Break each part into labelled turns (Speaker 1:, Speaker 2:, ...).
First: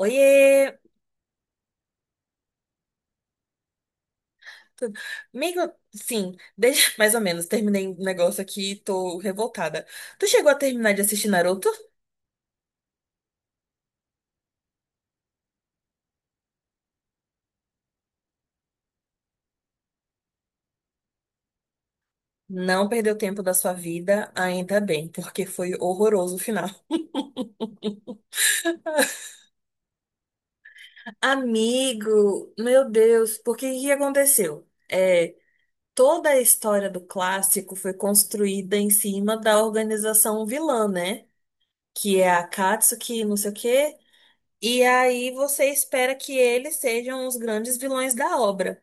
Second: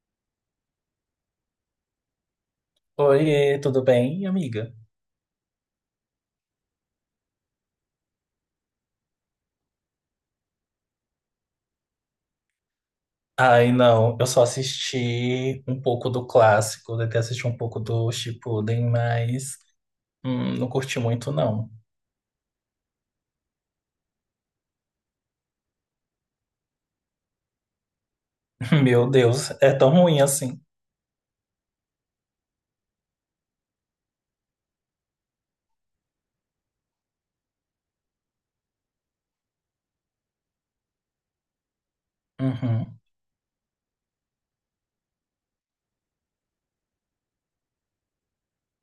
Speaker 1: Oiê!
Speaker 2: Oi, tudo bem, amiga?
Speaker 1: Tudo- Amigo, sim, desde mais ou menos, terminei um negócio aqui e tô revoltada. Tu chegou a terminar de assistir Naruto?
Speaker 2: Ai, não, eu só assisti um pouco do clássico, até assisti um pouco do Shippuden, mas não curti muito, não.
Speaker 1: Não perdeu tempo da sua vida, ainda bem, porque foi horroroso o final.
Speaker 2: Meu Deus, é tão ruim assim.
Speaker 1: Amigo, meu Deus, porque que aconteceu? É, toda a história do clássico foi construída em cima da organização vilã, né? Que é a
Speaker 2: Uhum.
Speaker 1: Akatsuki, não sei o quê. E aí você espera que eles sejam os grandes vilões da obra.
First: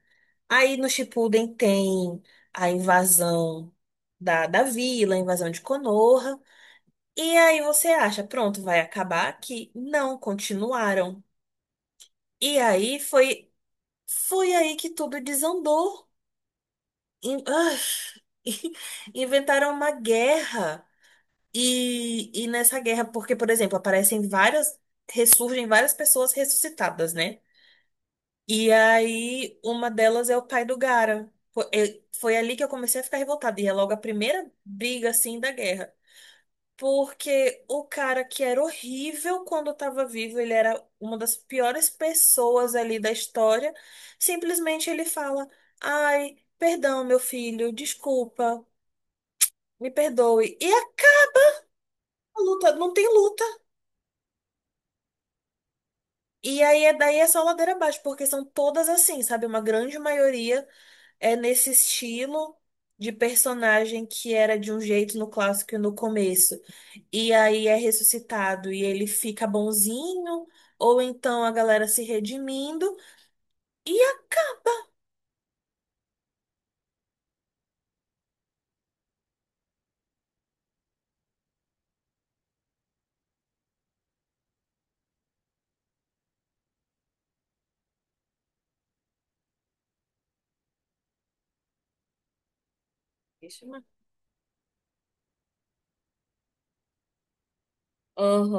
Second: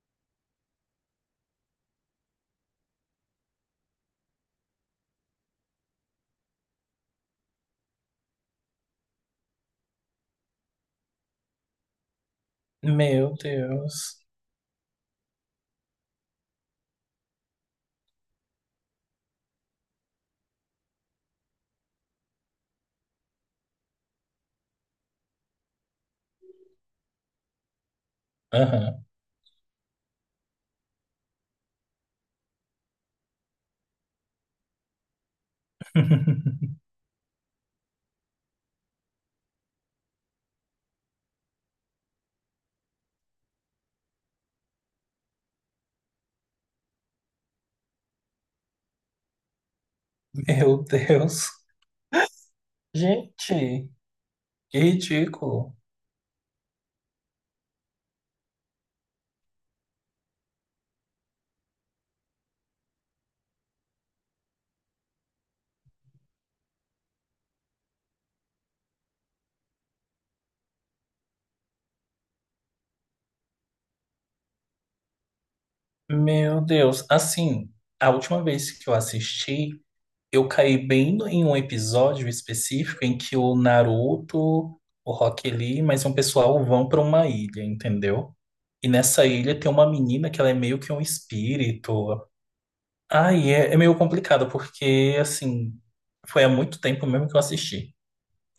Speaker 1: Aí no Shippuden tem a invasão da vila, a invasão de Konoha. E aí você acha, pronto, vai acabar aqui. Não, continuaram. E aí
Speaker 2: Meu
Speaker 1: foi,
Speaker 2: Deus.
Speaker 1: foi aí que tudo desandou. In- ah, Inventaram uma guerra. E nessa guerra, porque, por exemplo, aparecem várias, ressurgem várias pessoas ressuscitadas, né? E
Speaker 2: Aham.
Speaker 1: aí, uma delas é o pai do Gara. Foi ali que eu comecei a ficar revoltada. E é logo a primeira briga, assim, da guerra. Porque o cara que era horrível quando estava vivo, ele era uma das piores pessoas ali da história. Simplesmente ele fala: Ai, perdão, meu filho, desculpa, me perdoe. E
Speaker 2: Meu
Speaker 1: acaba
Speaker 2: Deus.
Speaker 1: a luta, não tem luta.
Speaker 2: Gente, que ridículo.
Speaker 1: E aí, é- daí é só ladeira abaixo, porque são todas assim, sabe? Uma grande maioria é nesse estilo de personagem que era de um jeito no clássico e no começo. E aí é ressuscitado e ele fica bonzinho, ou então a galera se redimindo. E a...
Speaker 2: Meu Deus. Assim, a última vez que eu assisti. Eu caí bem em um episódio específico em que o Naruto, o Rock Lee, mais um pessoal vão para uma ilha, entendeu? E nessa ilha tem uma menina que ela é meio que um espírito. Ai, é, é
Speaker 1: Vítima?
Speaker 2: meio complicado, porque, assim, foi há muito tempo mesmo que eu assisti.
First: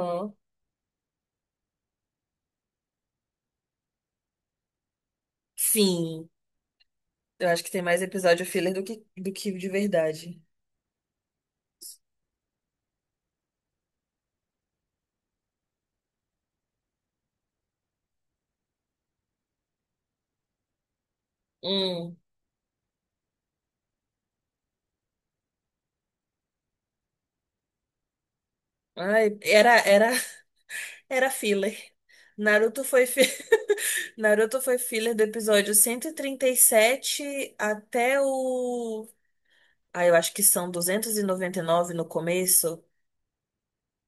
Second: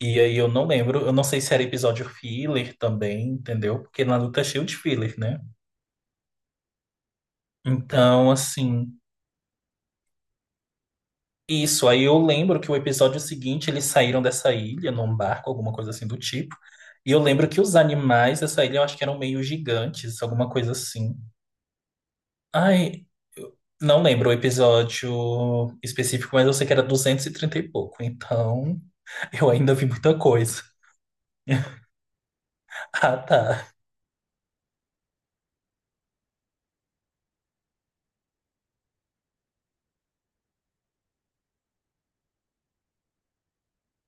Speaker 2: E aí eu não lembro, eu não sei se era episódio filler também, entendeu? Porque Naruto é cheio de filler, né?
Speaker 1: Sim. Eu acho que tem mais
Speaker 2: Então,
Speaker 1: episódio filler do
Speaker 2: assim.
Speaker 1: que de verdade.
Speaker 2: Isso, aí eu lembro que o episódio seguinte eles saíram dessa ilha num barco, alguma coisa assim do tipo. E eu lembro que os animais dessa ilha eu acho que eram meio gigantes, alguma coisa assim.
Speaker 1: Hum,
Speaker 2: Ai, eu não lembro o episódio específico, mas eu sei que era 230 e pouco. Então,
Speaker 1: ai,
Speaker 2: eu ainda vi muita coisa.
Speaker 1: era filler. Naruto foi
Speaker 2: Ah,
Speaker 1: fi...
Speaker 2: tá.
Speaker 1: Naruto foi filler do episódio 137 até o Ah, eu acho que são 299 no começo.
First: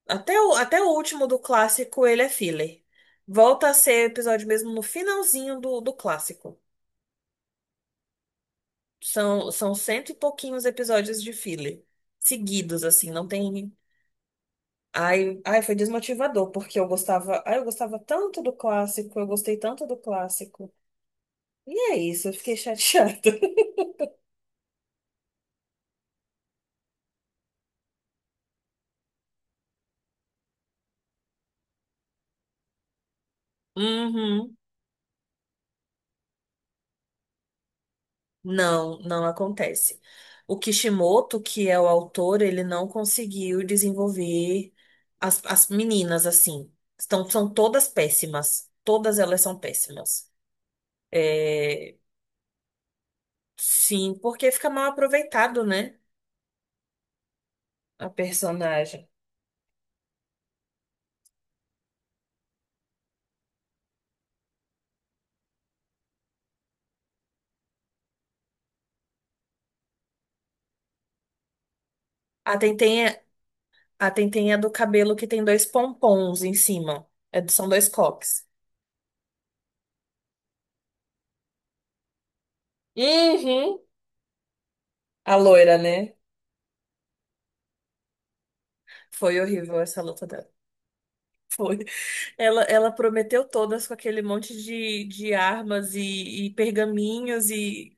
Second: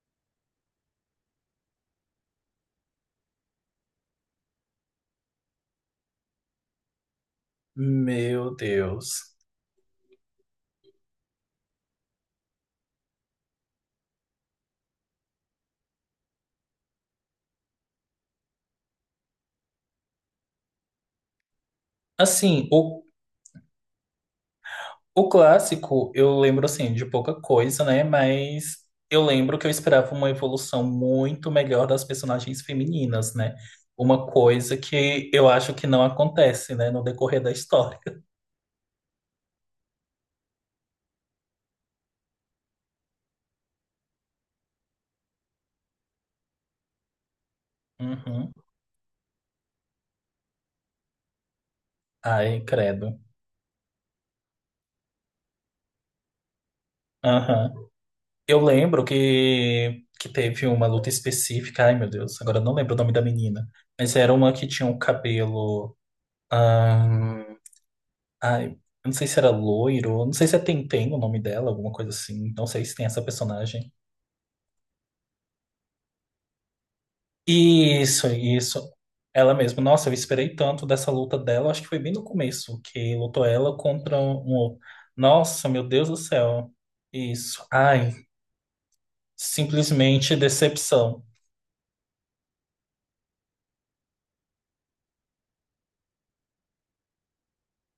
Speaker 1: Até o, até o último do clássico, ele é filler. Volta a ser episódio mesmo no finalzinho do clássico.
Speaker 2: Meu Deus.
Speaker 1: São, são cento e pouquinhos episódios de filler. Seguidos, assim, não tem. Ai, ai, foi desmotivador, porque eu gostava. Ai, eu gostava tanto do clássico, eu gostei tanto do clássico. E é isso, eu fiquei
Speaker 2: Assim, o
Speaker 1: chateada.
Speaker 2: O clássico, eu lembro assim de pouca coisa, né? Mas eu lembro que eu esperava uma evolução muito melhor das personagens femininas, né? Uma
Speaker 1: Uhum.
Speaker 2: coisa que eu acho que não acontece, né, no decorrer da história.
Speaker 1: Não, não acontece. O Kishimoto, que é o autor, ele não conseguiu desenvolver as meninas assim. Estão, são todas
Speaker 2: Uhum.
Speaker 1: péssimas. Todas elas são péssimas. É,
Speaker 2: Ai, credo.
Speaker 1: sim, porque fica mal aproveitado, né?
Speaker 2: Aham.
Speaker 1: A
Speaker 2: Eu lembro
Speaker 1: personagem.
Speaker 2: que teve uma luta específica. Ai, meu Deus, agora eu não lembro o nome da menina. Mas era uma que tinha um cabelo. ahn, Ai, eu não sei se era loiro, não sei se é Tenten o nome dela, alguma coisa assim.
Speaker 1: A
Speaker 2: Não sei se
Speaker 1: Tenten
Speaker 2: tem essa
Speaker 1: é,
Speaker 2: personagem.
Speaker 1: a Tenten é do cabelo que tem dois pompons em cima. É- são dois
Speaker 2: Isso,
Speaker 1: coques.
Speaker 2: isso. Ela mesma. Nossa, eu esperei tanto dessa luta dela. Acho que foi bem no começo que lutou ela
Speaker 1: Uhum.
Speaker 2: contra um outro.
Speaker 1: A
Speaker 2: Nossa,
Speaker 1: loira,
Speaker 2: meu Deus
Speaker 1: né?
Speaker 2: do céu. Isso. Ai,
Speaker 1: Foi horrível essa luta
Speaker 2: simplesmente
Speaker 1: dela.
Speaker 2: decepção.
Speaker 1: Foi. Ela prometeu todas com aquele monte de armas e pergaminhos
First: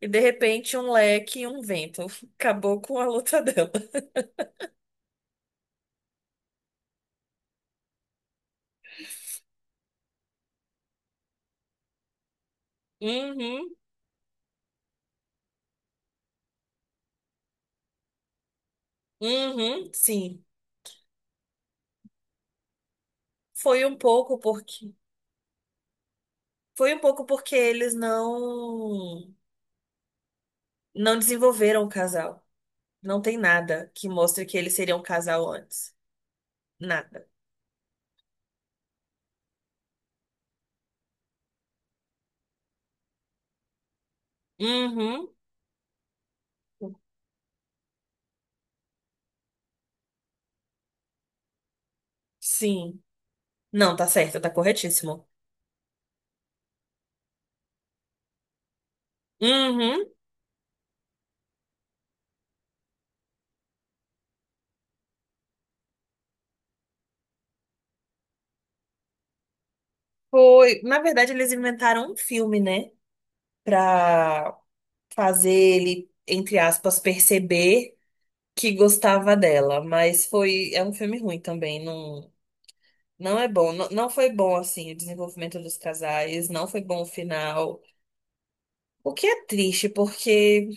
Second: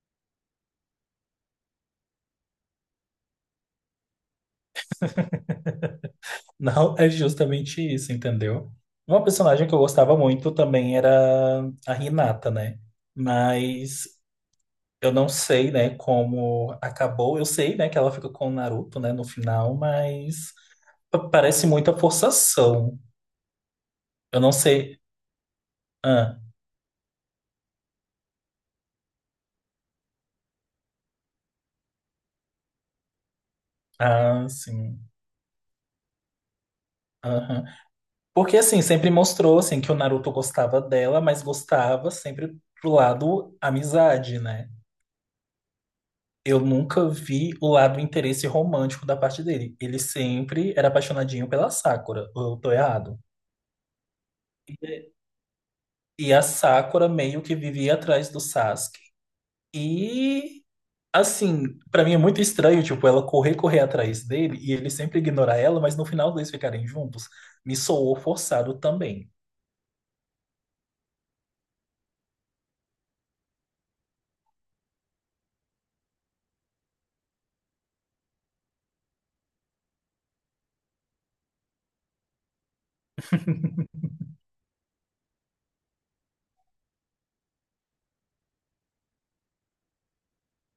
Speaker 1: e de repente um leque e um vento. Acabou com a luta dela.
Speaker 2: Não é justamente isso, entendeu? Uma personagem que eu gostava muito também era a Hinata, né?
Speaker 1: Uhum,
Speaker 2: Mas eu não sei, né, como acabou. Eu sei, né, que ela fica com o Naruto, né, no final,
Speaker 1: uhum, sim.
Speaker 2: mas parece muita forçação.
Speaker 1: Foi um pouco
Speaker 2: Eu não
Speaker 1: porque
Speaker 2: sei. Ah,
Speaker 1: foi um pouco porque eles não desenvolveram o casal. Não tem nada que mostre
Speaker 2: ah,
Speaker 1: que eles seriam
Speaker 2: sim.
Speaker 1: um casal antes. Nada.
Speaker 2: Aham. Porque, assim, sempre mostrou, assim, que o Naruto gostava dela, mas gostava sempre do lado amizade, né?
Speaker 1: Uhum.
Speaker 2: Eu nunca vi o lado interesse romântico da parte dele. Ele sempre era apaixonadinho pela Sakura. Ou eu tô
Speaker 1: Sim.
Speaker 2: errado.
Speaker 1: Não, tá certo, tá corretíssimo.
Speaker 2: E a Sakura meio que vivia atrás do Sasuke.
Speaker 1: Uhum.
Speaker 2: E assim, pra mim é muito estranho, tipo, ela correr, correr atrás dele e ele sempre ignorar ela, mas no final eles ficarem juntos, me soou forçado também.
Speaker 1: Foi, na verdade eles inventaram um filme, né? Para fazer ele, entre aspas, perceber que gostava dela, mas foi, é um filme ruim também, não, não é bom, não, não foi bom assim o desenvolvimento dos casais, não foi bom o final. O que é triste, porque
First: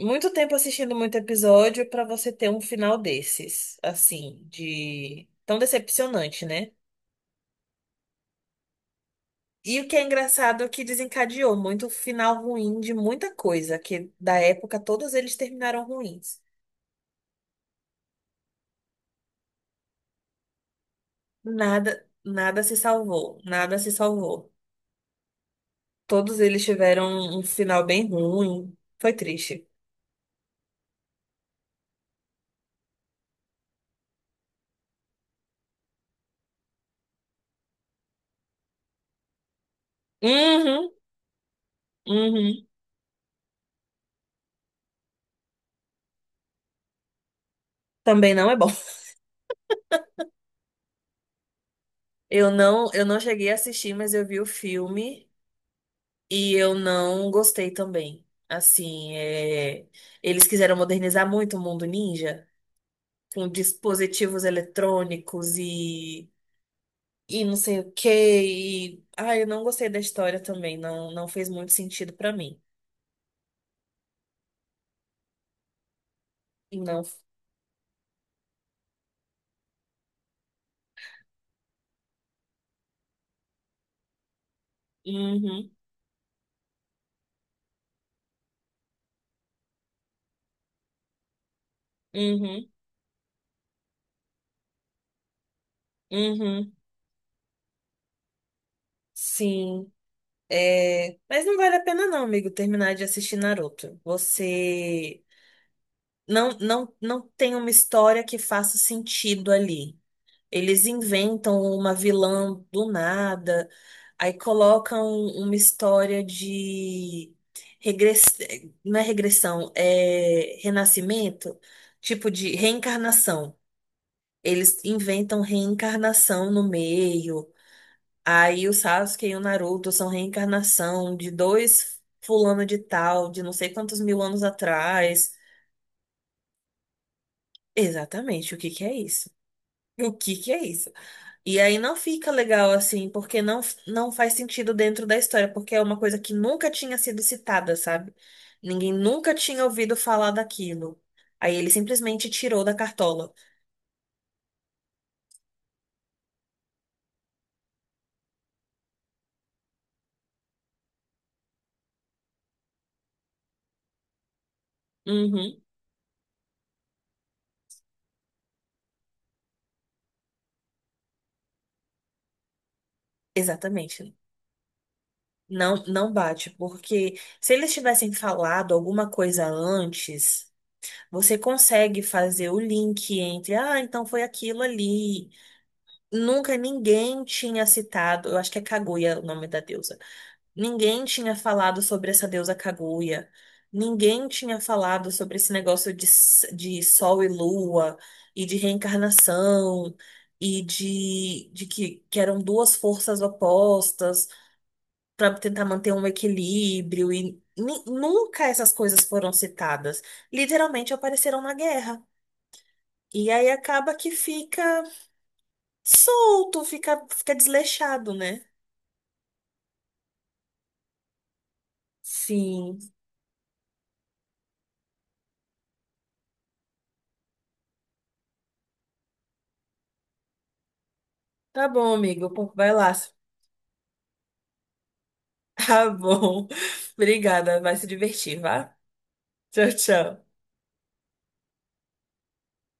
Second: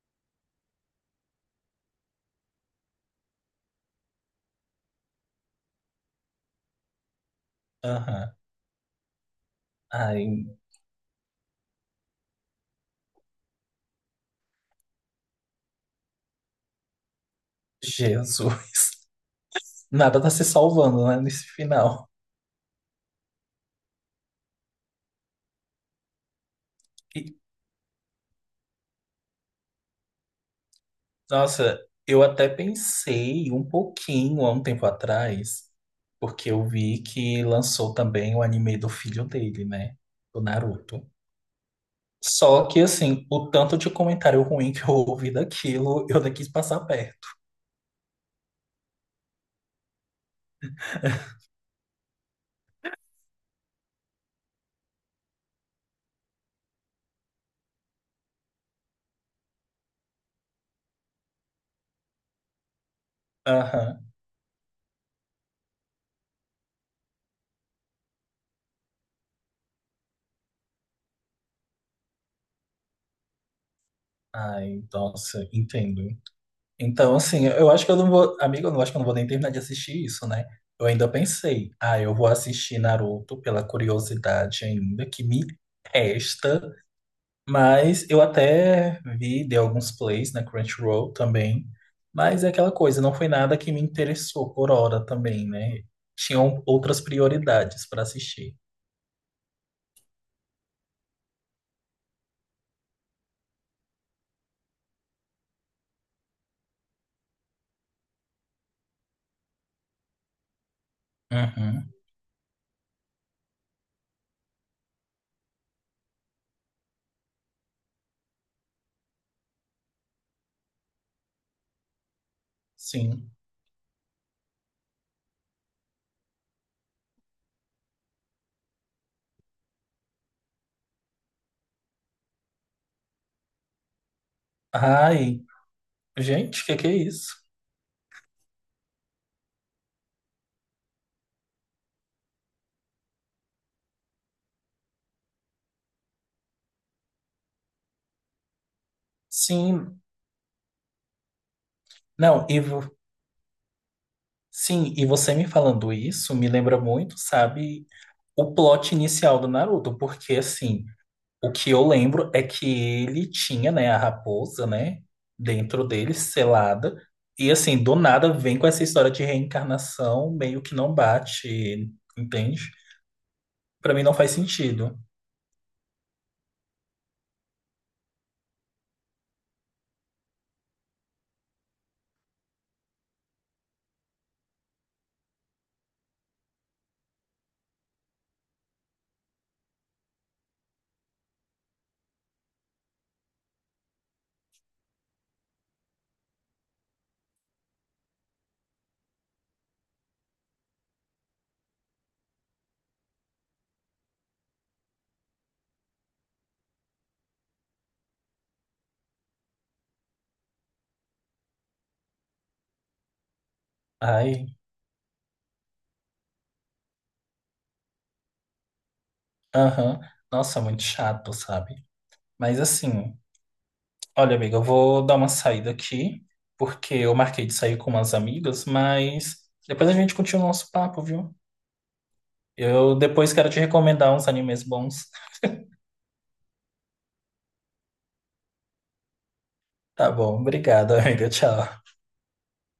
Speaker 1: muito tempo assistindo muito episódio para você ter um final desses, assim, de tão decepcionante, né?
Speaker 2: Aham.
Speaker 1: E o que é
Speaker 2: Ai,
Speaker 1: engraçado é que desencadeou muito o final ruim de muita coisa, que da época todos eles terminaram ruins.
Speaker 2: Jesus. Nada tá se salvando, né, nesse
Speaker 1: Nada,
Speaker 2: final.
Speaker 1: nada se salvou, nada se salvou. Todos eles
Speaker 2: E,
Speaker 1: tiveram um final bem ruim. Foi triste.
Speaker 2: nossa, eu até pensei um pouquinho há um tempo atrás, porque eu vi que lançou também o anime do filho dele, né, do
Speaker 1: Uhum,
Speaker 2: Naruto. Só
Speaker 1: uhum.
Speaker 2: que, assim, o tanto de comentário ruim que eu ouvi daquilo, eu nem quis passar perto.
Speaker 1: Também não é bom. Eu não cheguei a assistir, mas eu vi o filme e eu não gostei também. Assim, é, eles quiseram modernizar muito o mundo ninja com
Speaker 2: Aham.
Speaker 1: dispositivos eletrônicos e não sei o quê. E, ah, eu não gostei da história também. Não, não fez muito sentido pra mim.
Speaker 2: Ai, nossa, entendo.
Speaker 1: E não.
Speaker 2: Então, assim, eu acho que eu não vou. Amigo, eu não acho que eu não vou nem terminar de assistir isso, né? Eu ainda pensei, ah, eu vou assistir Naruto pela curiosidade ainda, que me
Speaker 1: Uhum.
Speaker 2: resta. Mas eu até vi, de alguns plays na Crunchyroll também. Mas é
Speaker 1: Uhum,
Speaker 2: aquela coisa, não foi nada que me interessou por hora também, né? Tinham
Speaker 1: uhum,
Speaker 2: outras prioridades para assistir.
Speaker 1: sim. É, mas não vale a pena não, amigo, terminar de assistir Naruto. Você não, não, não tem uma história que faça sentido ali. Eles inventam
Speaker 2: Uhum,
Speaker 1: uma vilã do nada, aí colocam uma história de regress... não é regressão, é renascimento, tipo de
Speaker 2: sim.
Speaker 1: reencarnação. Eles inventam reencarnação no meio. Aí o Sasuke e o Naruto são reencarnação de dois fulano de tal, de não sei quantos mil anos atrás.
Speaker 2: Ai, gente, o que que é isso?
Speaker 1: Exatamente, o que que é isso? O que que é isso? E aí não fica legal assim, porque não, não faz sentido dentro da história, porque é uma coisa que nunca tinha sido citada, sabe? Ninguém nunca tinha ouvido
Speaker 2: Sim,
Speaker 1: falar daquilo. Aí ele simplesmente
Speaker 2: não, e
Speaker 1: tirou da cartola.
Speaker 2: Você me falando isso me lembra muito, sabe, o plot inicial do Naruto, porque assim, o que eu lembro é que ele tinha, né, a raposa, né,
Speaker 1: Uhum,
Speaker 2: dentro dele, selada, e assim, do nada vem com essa história de reencarnação, meio que não bate, entende? Pra mim
Speaker 1: exatamente.
Speaker 2: não faz sentido.
Speaker 1: Não, não bate, porque se eles tivessem falado alguma coisa antes. Você consegue fazer o link entre, ah, então foi aquilo ali. Nunca ninguém tinha citado, eu acho que é Kaguya o nome da deusa. Ninguém tinha falado sobre essa deusa Kaguya. Ninguém tinha falado sobre esse negócio de, de sol e lua, e de reencarnação, e que eram duas forças opostas para tentar manter um equilíbrio. E nunca essas coisas foram citadas. Literalmente apareceram na guerra. E aí acaba que
Speaker 2: Ai,
Speaker 1: fica solto, fica, fica desleixado, né?
Speaker 2: aham, nossa, muito chato, sabe? Mas
Speaker 1: Sim.
Speaker 2: assim. Olha, amiga, eu vou dar uma saída aqui, porque eu marquei de sair com umas amigas, mas depois a gente continua o nosso papo, viu?
Speaker 1: Tá bom, amigo. Pô, vai lá.
Speaker 2: Eu depois quero te recomendar uns animes bons.
Speaker 1: Tá bom. Obrigada, vai se divertir, vá. Tchau,
Speaker 2: Tá
Speaker 1: tchau.
Speaker 2: bom, obrigado, amiga. Tchau.